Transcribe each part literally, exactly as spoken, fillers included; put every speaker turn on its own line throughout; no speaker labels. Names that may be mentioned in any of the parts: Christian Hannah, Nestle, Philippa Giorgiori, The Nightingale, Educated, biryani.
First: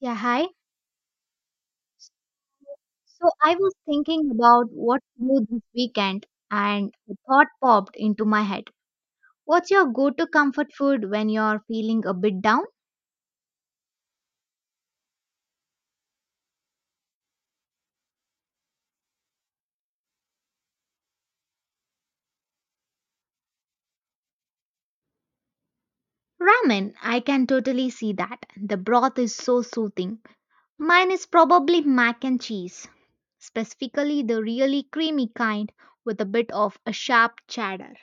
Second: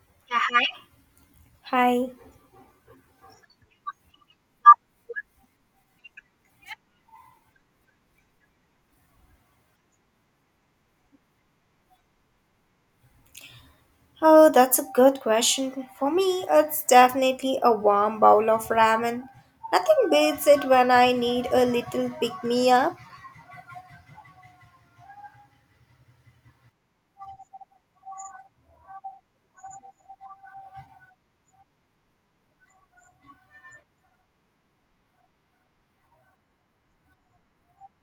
Yeah, hi.
Hi. Hi.
So I was thinking about what to do this weekend and a thought popped into my head. What's your go to comfort food when you're feeling a bit down?
Oh, that's a good question. For me, it's definitely a warm bowl of ramen. Nothing beats it when I need a little pick me up.
Ramen, I can totally see that. The broth is so soothing. Mine is probably mac and cheese, specifically the really creamy kind with a bit of a sharp cheddar.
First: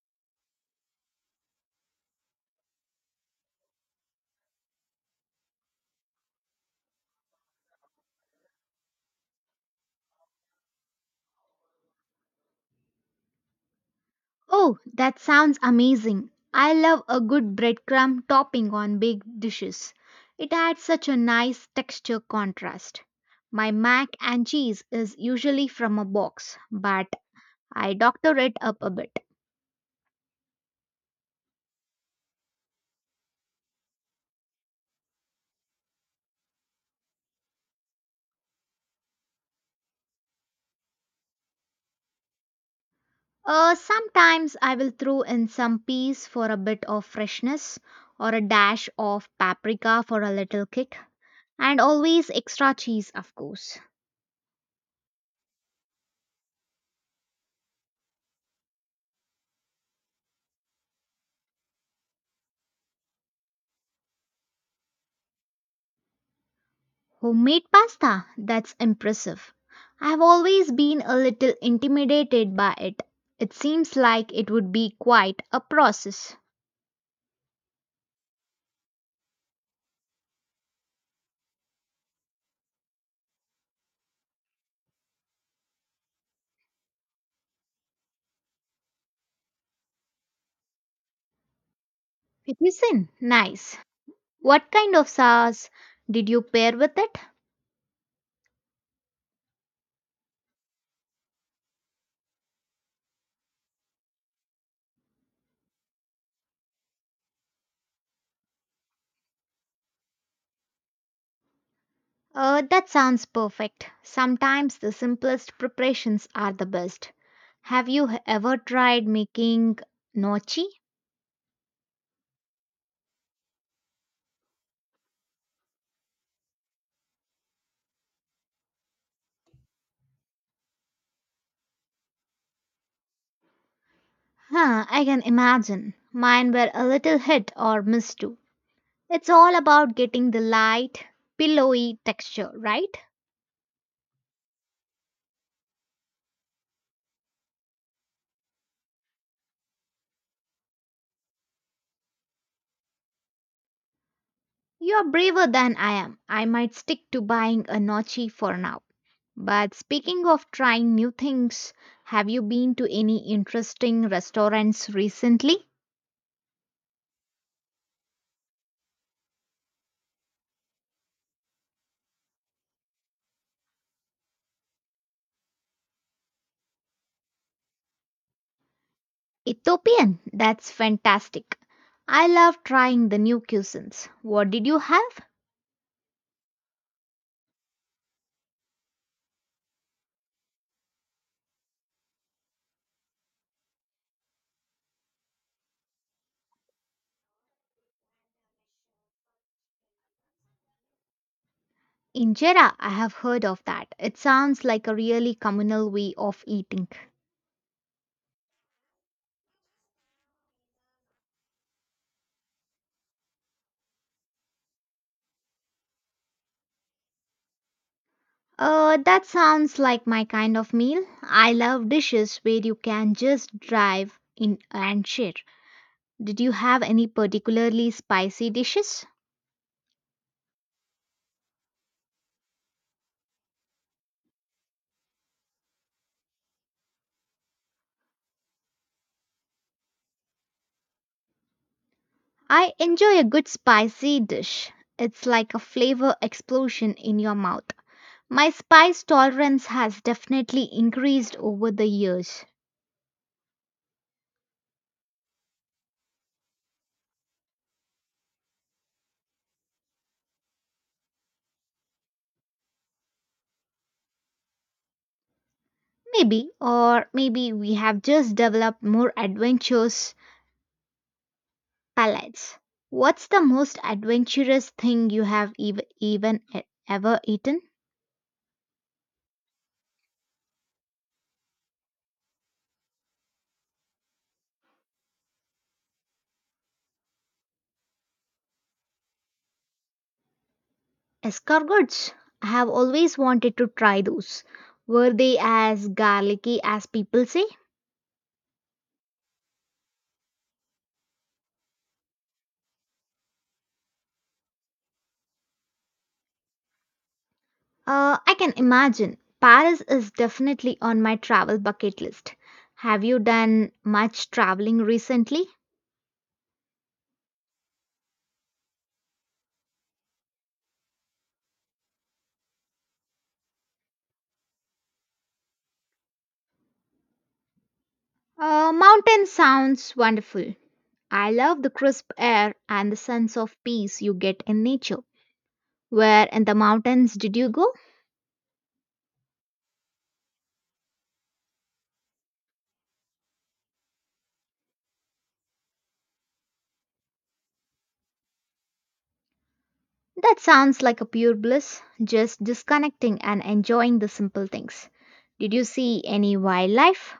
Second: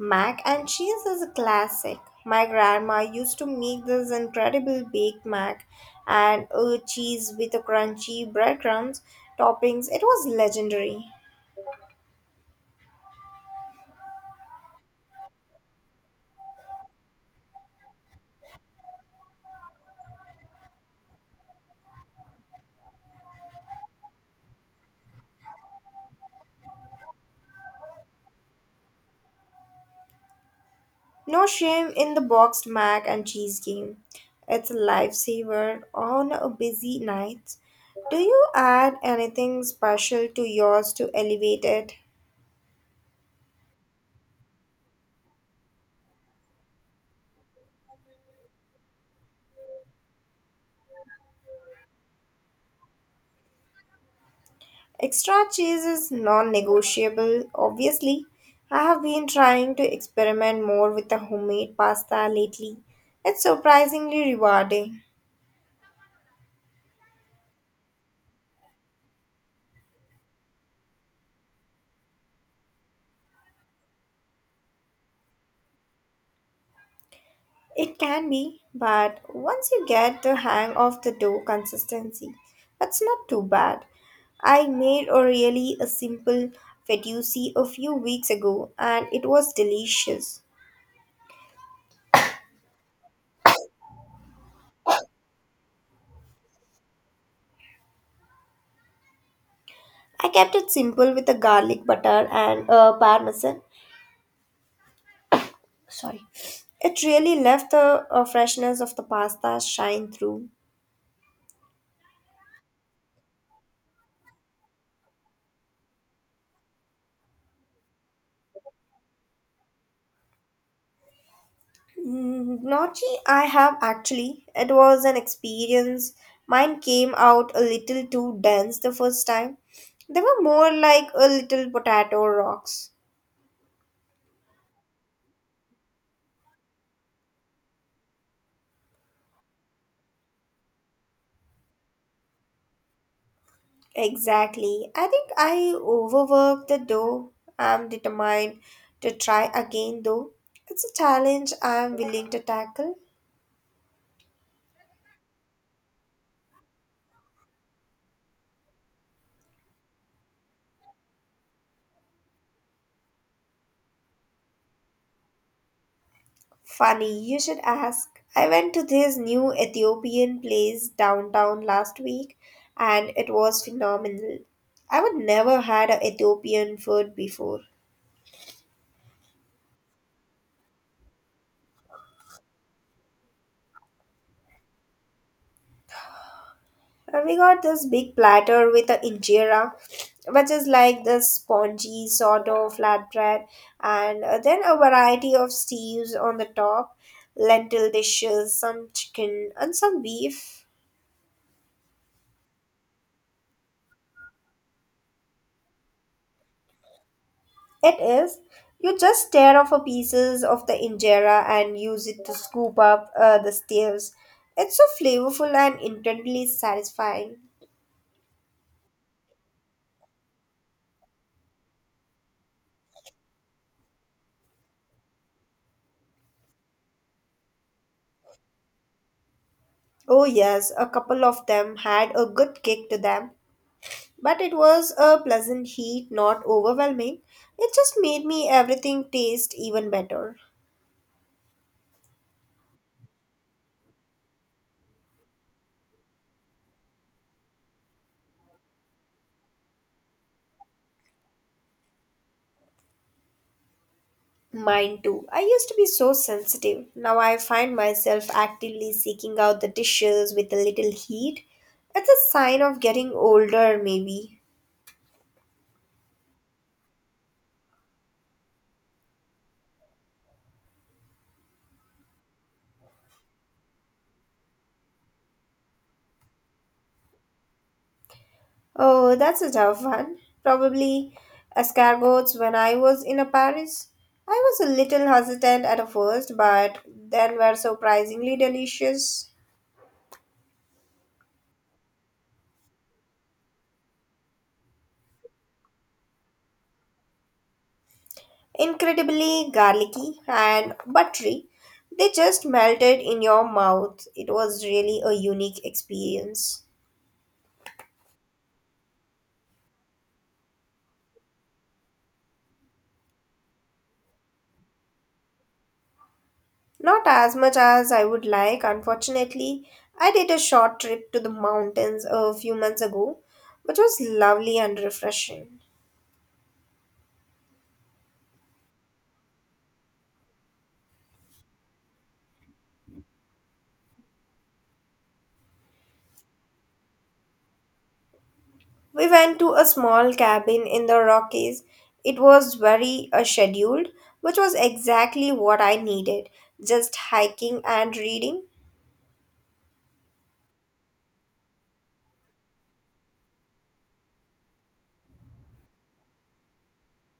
Mac and cheese is a classic. My grandma used to make this incredible baked mac and a cheese with a crunchy breadcrumbs toppings. It was legendary.
Oh, that sounds amazing. I love a good breadcrumb topping on big dishes. It adds such a nice texture contrast. My mac and cheese is usually from a box, but I doctor it up a bit.
No shame in the boxed mac and cheese game. It's a lifesaver on a busy night. Do you add anything special to yours to elevate it?
Uh, sometimes I will throw in some peas for a bit of freshness or a dash of paprika for a little kick, and always extra cheese, of course.
Extra cheese is non negotiable, obviously. I have been trying to experiment more with the homemade pasta lately. It's surprisingly rewarding.
Homemade pasta? That's impressive. I've always been a little intimidated by it. It seems like it would be quite a process.
It can be, but once you get the hang of the dough consistency, that's not too bad. I made a really a simple fettuccine a few weeks ago and it was delicious.
It Nice. What kind of sauce did you pair with it?
I kept it simple with a garlic butter and a parmesan. Sorry. It really left the uh, freshness of the pasta shine through.
Uh, that sounds perfect. Sometimes the simplest preparations are the best. Have you h- ever tried making gnocchi?
Mm, Gnocchi, I have actually. It was an experience. Mine came out a little too dense the first time. They were more like a little potato rocks.
Huh, I can imagine. Mine were a little hit or miss too. It's all about getting the light, pillowy texture, right?
Exactly. I think I overworked the dough. I'm determined to try again though. It's a challenge I'm willing to tackle.
You're braver than I am. I might stick to buying a Nochi for now. But speaking of trying new things, have you been to any interesting restaurants recently?
Funny, you should ask. I went to this new Ethiopian place downtown last week and it was phenomenal. I would never had a Ethiopian food before.
Ethiopian, that's fantastic. I love trying the new cuisines. What did you have?
And we got this big platter with a injera, which is like this spongy sort of flatbread, and uh, then a variety of stews on the top, lentil dishes, some chicken, and some beef.
Injera, I have heard of that. It sounds like a really communal way of eating.
It is. You just tear off a pieces of the injera and use it to scoop up uh, the stews. It's so flavorful and intensely satisfying.
Uh, that sounds like my kind of meal. I love dishes where you can just drive in and share. Did you have any particularly spicy dishes?
Oh yes, a couple of them had a good kick to them, but it was a pleasant heat, not overwhelming. It just made me everything taste even better.
I enjoy a good spicy dish. It's like a flavor explosion in your mouth. My spice tolerance has definitely increased over the years.
Mine too. I used to be so sensitive. Now I find myself actively seeking out the dishes with a little heat. It's a sign of getting older, maybe.
Maybe, or maybe we have just developed more adventures Palates. What's the most adventurous thing you have ev- even e- ever eaten?
Oh, that's a tough one. Probably escargots when I was in a Paris. I was a little hesitant at first, but then were surprisingly delicious.
Escargots. I have always wanted to try those. Were they as garlicky as people say?
Incredibly garlicky and buttery. They just melted in your mouth. It was really a unique experience.
Uh, I can imagine. Paris is definitely on my travel bucket list. Have you done much traveling recently?
Not as much as I would like, unfortunately. I did a short trip to the mountains a few months ago, which was lovely and refreshing.
Uh, mountain sounds wonderful. I love the crisp air and the sense of peace you get in nature. Where in the mountains did you go?
We went to a small cabin in the Rockies. It was very uh, scheduled, which was exactly what I needed just hiking and reading.
That sounds like a pure bliss, just disconnecting and enjoying the simple things. Did you see any wildlife?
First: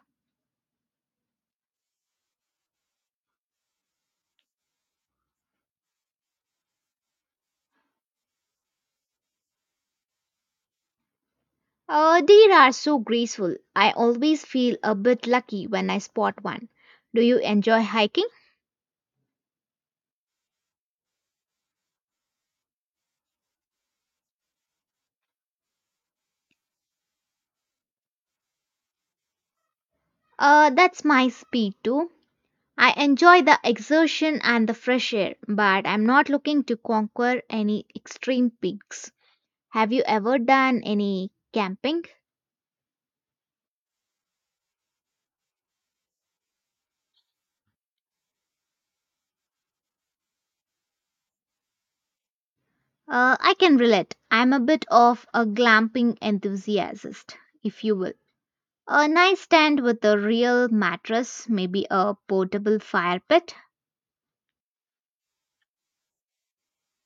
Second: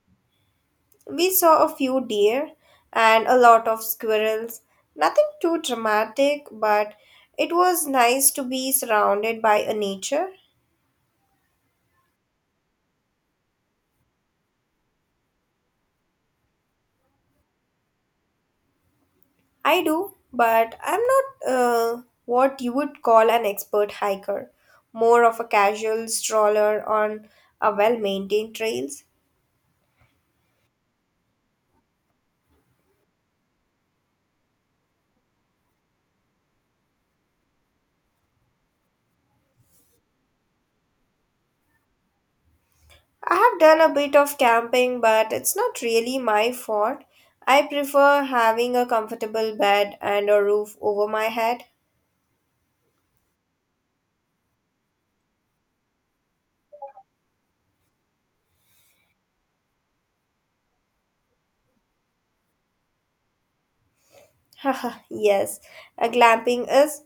We saw a few deer and a lot of squirrels. Nothing too dramatic, but it was nice to be surrounded by a nature.
Oh, deer are so graceful. I always feel a bit lucky when I spot one. Do you enjoy hiking?
I do, but I'm not uh, what you would call an expert hiker, more of a casual stroller on a well maintained trails.
Uh, that's my speed too. I enjoy the exertion and the fresh air, but I'm not looking to conquer any extreme peaks. Have you ever done any camping?
I have done a bit of camping, but it's not really my fault. I prefer having a comfortable bed and a roof over my head.
Uh, I can relate. I'm a bit of a glamping enthusiast, if you will. A nice tent with a real mattress, maybe a portable fire pit.
yes, a glamping is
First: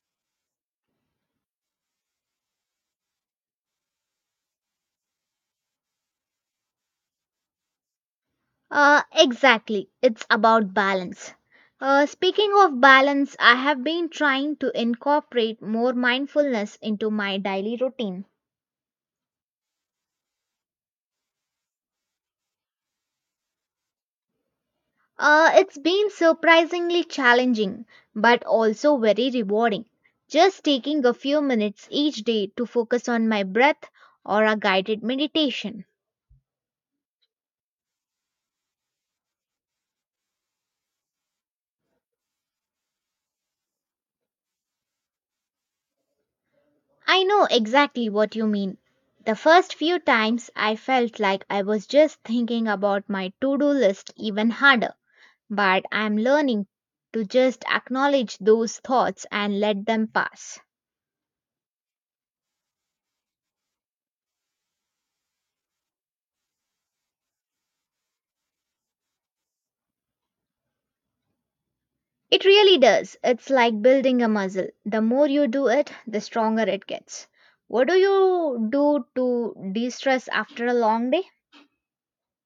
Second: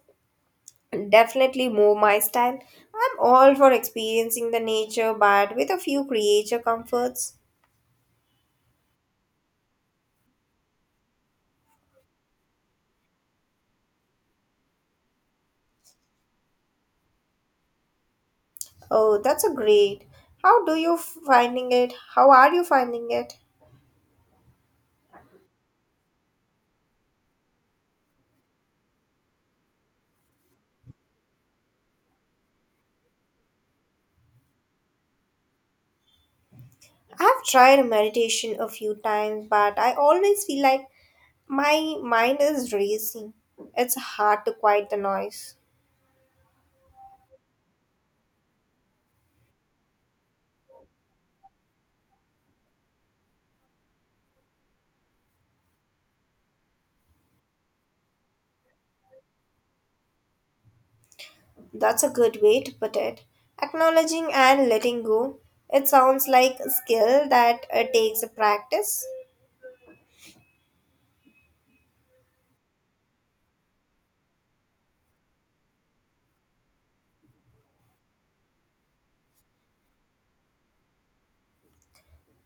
definitely more my style. I'm all for experiencing the nature, but with a few creature comforts.
Uh, exactly. It's about balance. Uh, speaking of balance, I have been trying to incorporate more mindfulness into my daily routine.
Oh, that's a great. How do you finding it? How are you finding it?
Uh, it's been surprisingly challenging, but also very rewarding. Just taking a few minutes each day to focus on my breath or a guided meditation.
I've tried meditation a few times, but I always feel like my mind is racing. It's hard to quiet the noise.
I know exactly what you mean. The first few times I felt like I was just thinking about my to do list even harder, but I'm learning to just acknowledge those thoughts and let them pass.
That's a good way to put it. Acknowledging and letting go. It sounds like a skill that uh, takes a practice.
It really does. It's like building a muscle. The more you do it, the stronger it gets. What do you do to de stress after a long day?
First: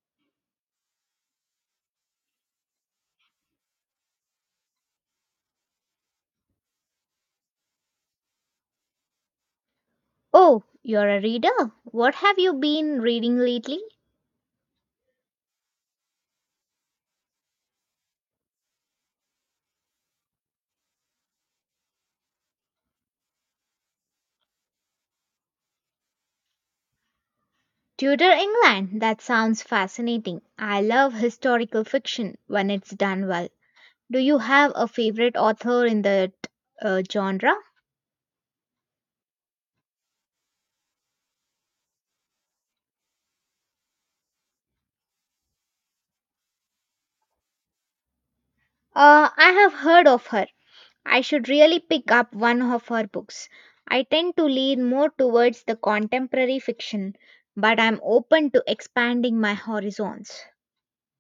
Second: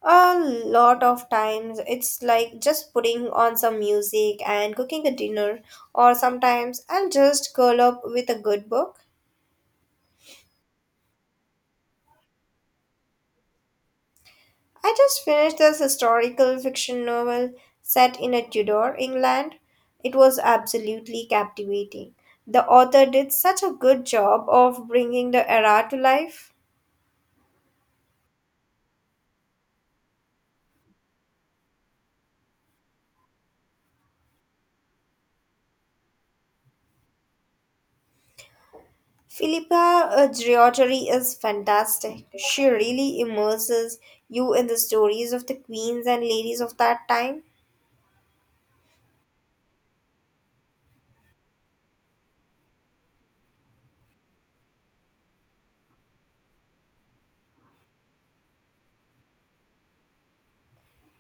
A lot of times it's like just putting on some music and cooking a dinner, or sometimes I'll just curl up with a good book.
Oh, you're a reader. What have you been reading lately?
I just finished this historical fiction novel set in a Tudor England. It was absolutely captivating. The author did such a good job of bringing the era to life.
Tudor England. That sounds fascinating. I love historical fiction when it's done well. Do you have a favorite author in that uh, genre?
Philippa uh, Giorgiori is fantastic. She really immerses you in the stories of the queens and ladies of that time.
Uh, I have heard of her. I should really pick up one of her books. I tend to lean more towards the contemporary fiction, but I'm open to expanding my horizons.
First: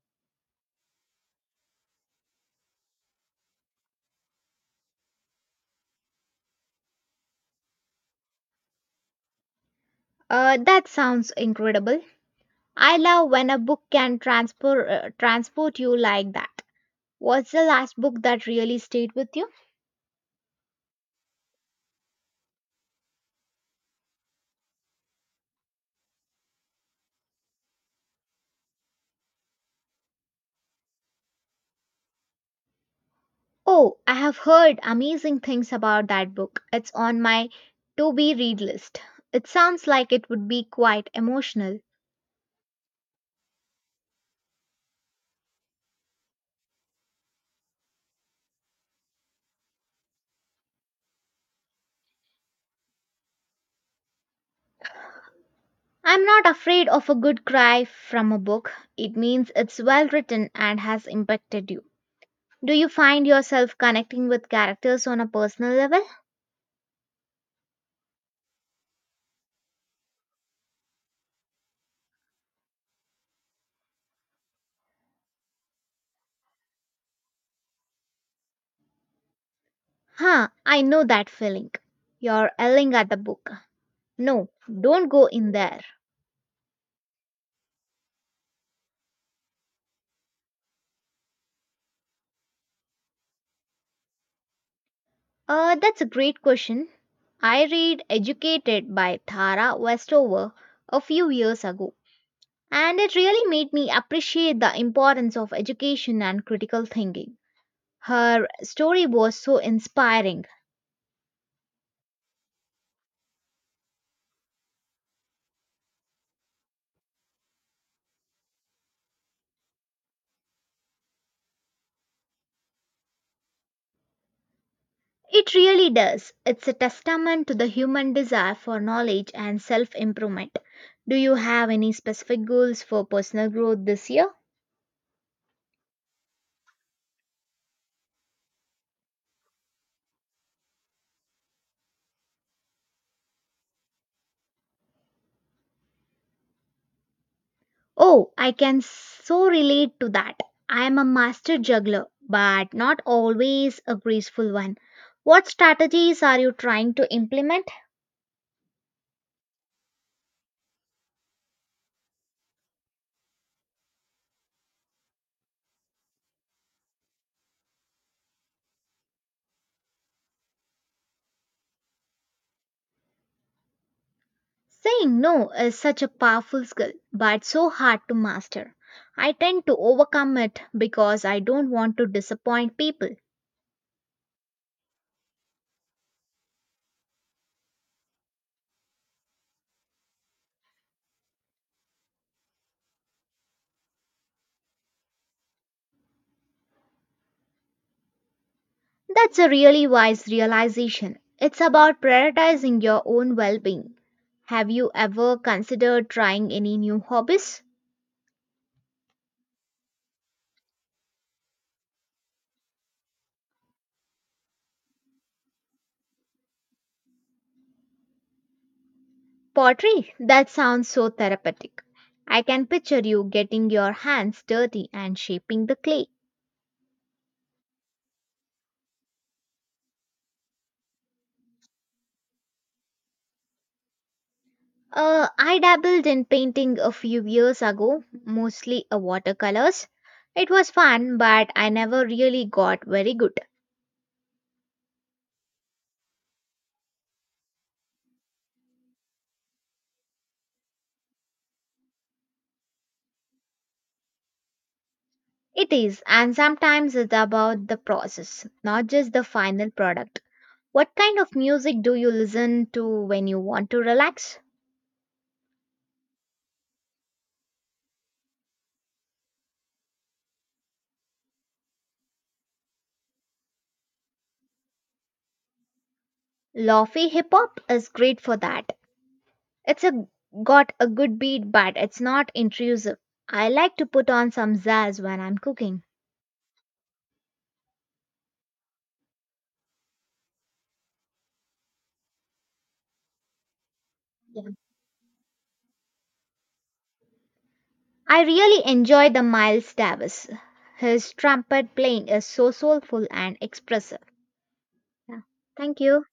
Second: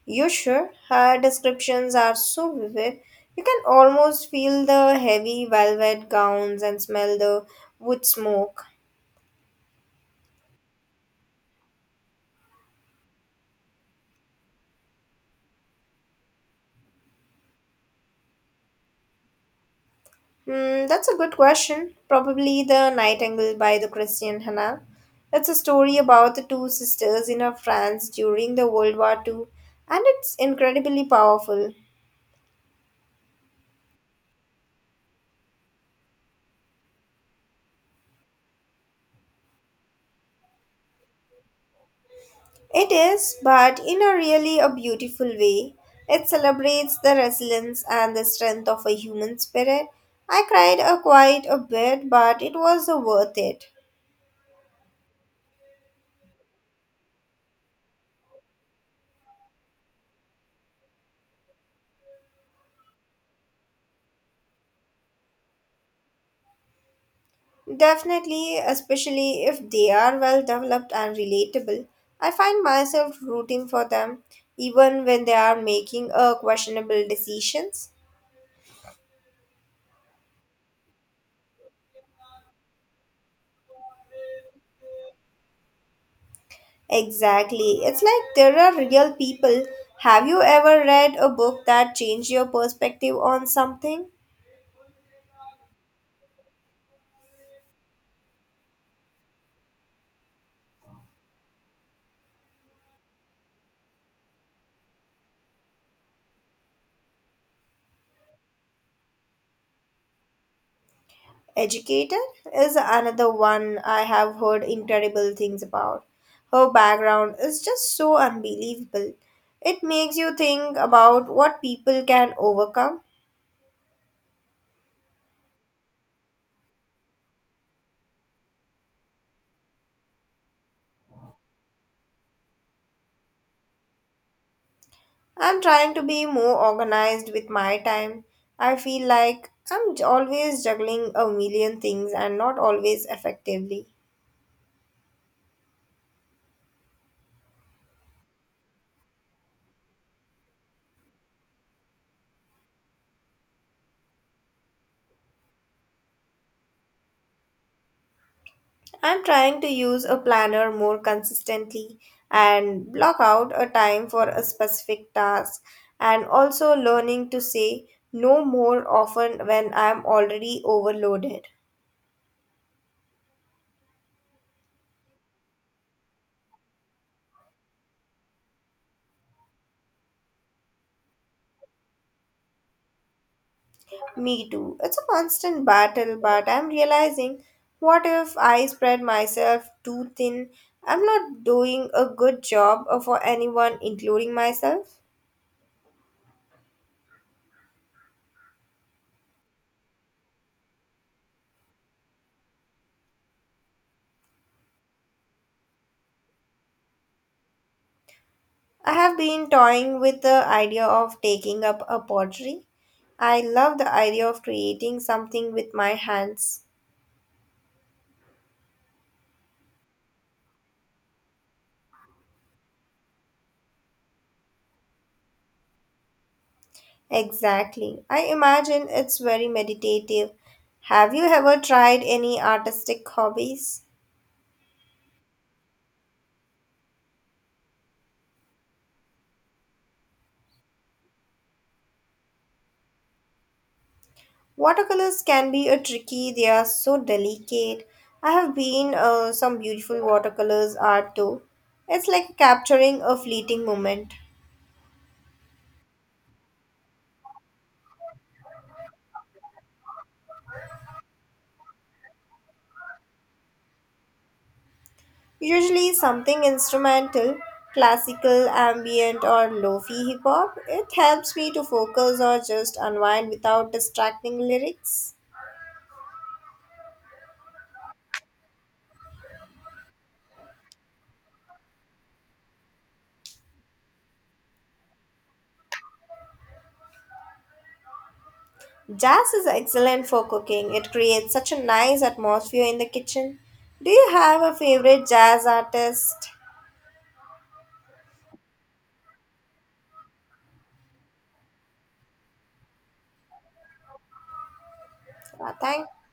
You sure? Her descriptions are so vivid. You can almost feel the heavy velvet gowns and smell the wood smoke.
Uh, that sounds incredible. I love when a book can transport uh, transport you like that. What's the last book that really stayed with you?
Hmm, that's a good question. Probably The Nightingale by the Christian Hannah. It's a story about the two sisters in a France during the World War Two, and it's incredibly powerful.
Oh, I have heard amazing things about that book. It's on my to be read list. It sounds like it would be quite emotional.
It is, but in a really a beautiful way. It celebrates the resilience and the strength of a human spirit. I cried a quite a bit, but it was uh, worth it.
I'm not afraid of a good cry from a book. It means it's well written and has impacted you. Do you find yourself connecting with characters on a personal level?
Definitely, especially if they are well developed and relatable. I find myself rooting for them even when they are making uh, questionable decisions.
Huh, I know that feeling. You're yelling at the book. No, don't go in there.
Exactly. It's like there are real people. Have you ever read a book that changed your perspective on something?
Uh, that's a great question. I read Educated by Tara Westover a few years ago, and it really made me appreciate the importance of education and critical thinking. Her story was so inspiring.
Educated is another one I have heard incredible things about. Her background is just so unbelievable. It makes you think about what people can overcome.
It really does. It's a testament to the human desire for knowledge and self improvement. Do you have any specific goals for personal growth this year?
I'm trying to be more organized with my time. I feel like I'm j- always juggling a million things and not always effectively.
Oh, I can so relate to that. I am a master juggler, but not always a graceful one. What strategies are you trying to implement?
I'm trying to use a planner more consistently and block out a time for a specific task and also learning to say no more often when I'm already overloaded.
Saying no is such a powerful skill, but so hard to master. I tend to overcome it because I don't want to disappoint people.
Me too. It's a constant battle, but I'm realizing what if I spread myself too thin? I'm not doing a good job uh, for anyone, including myself.
That's a really wise realization. It's about prioritizing your own well being. Have you ever considered trying any new hobbies?
I have been toying with the idea of taking up a pottery. I love the idea of creating something with my hands.
Pottery? That sounds so therapeutic. I can picture you getting your hands dirty and shaping the clay.
Exactly. I imagine it's very meditative. Have you ever tried any artistic hobbies?
Uh, I dabbled in painting a few years ago, mostly a watercolors. It was fun, but I never really got very good.
Watercolors can be a tricky, they are so delicate. I have been uh, some beautiful watercolors art too. It's like capturing a fleeting moment.
It is, and sometimes it's about the process, not just the final product. What kind of music do you listen to when you want to relax?
Usually something instrumental, classical, ambient or lo-fi hip hop. It helps me to focus or just unwind without distracting lyrics.
Lofi hip hop is great for that. It's a got a good beat but it's not intrusive. I like to put on some jazz when I'm cooking.
Jazz is excellent for cooking. It creates such a nice atmosphere in the kitchen. Do you have a favorite jazz artist?
I really enjoy the Miles Davis. His trumpet playing is so soulful and expressive. Yeah.
Uh,
Thank
Thank
you.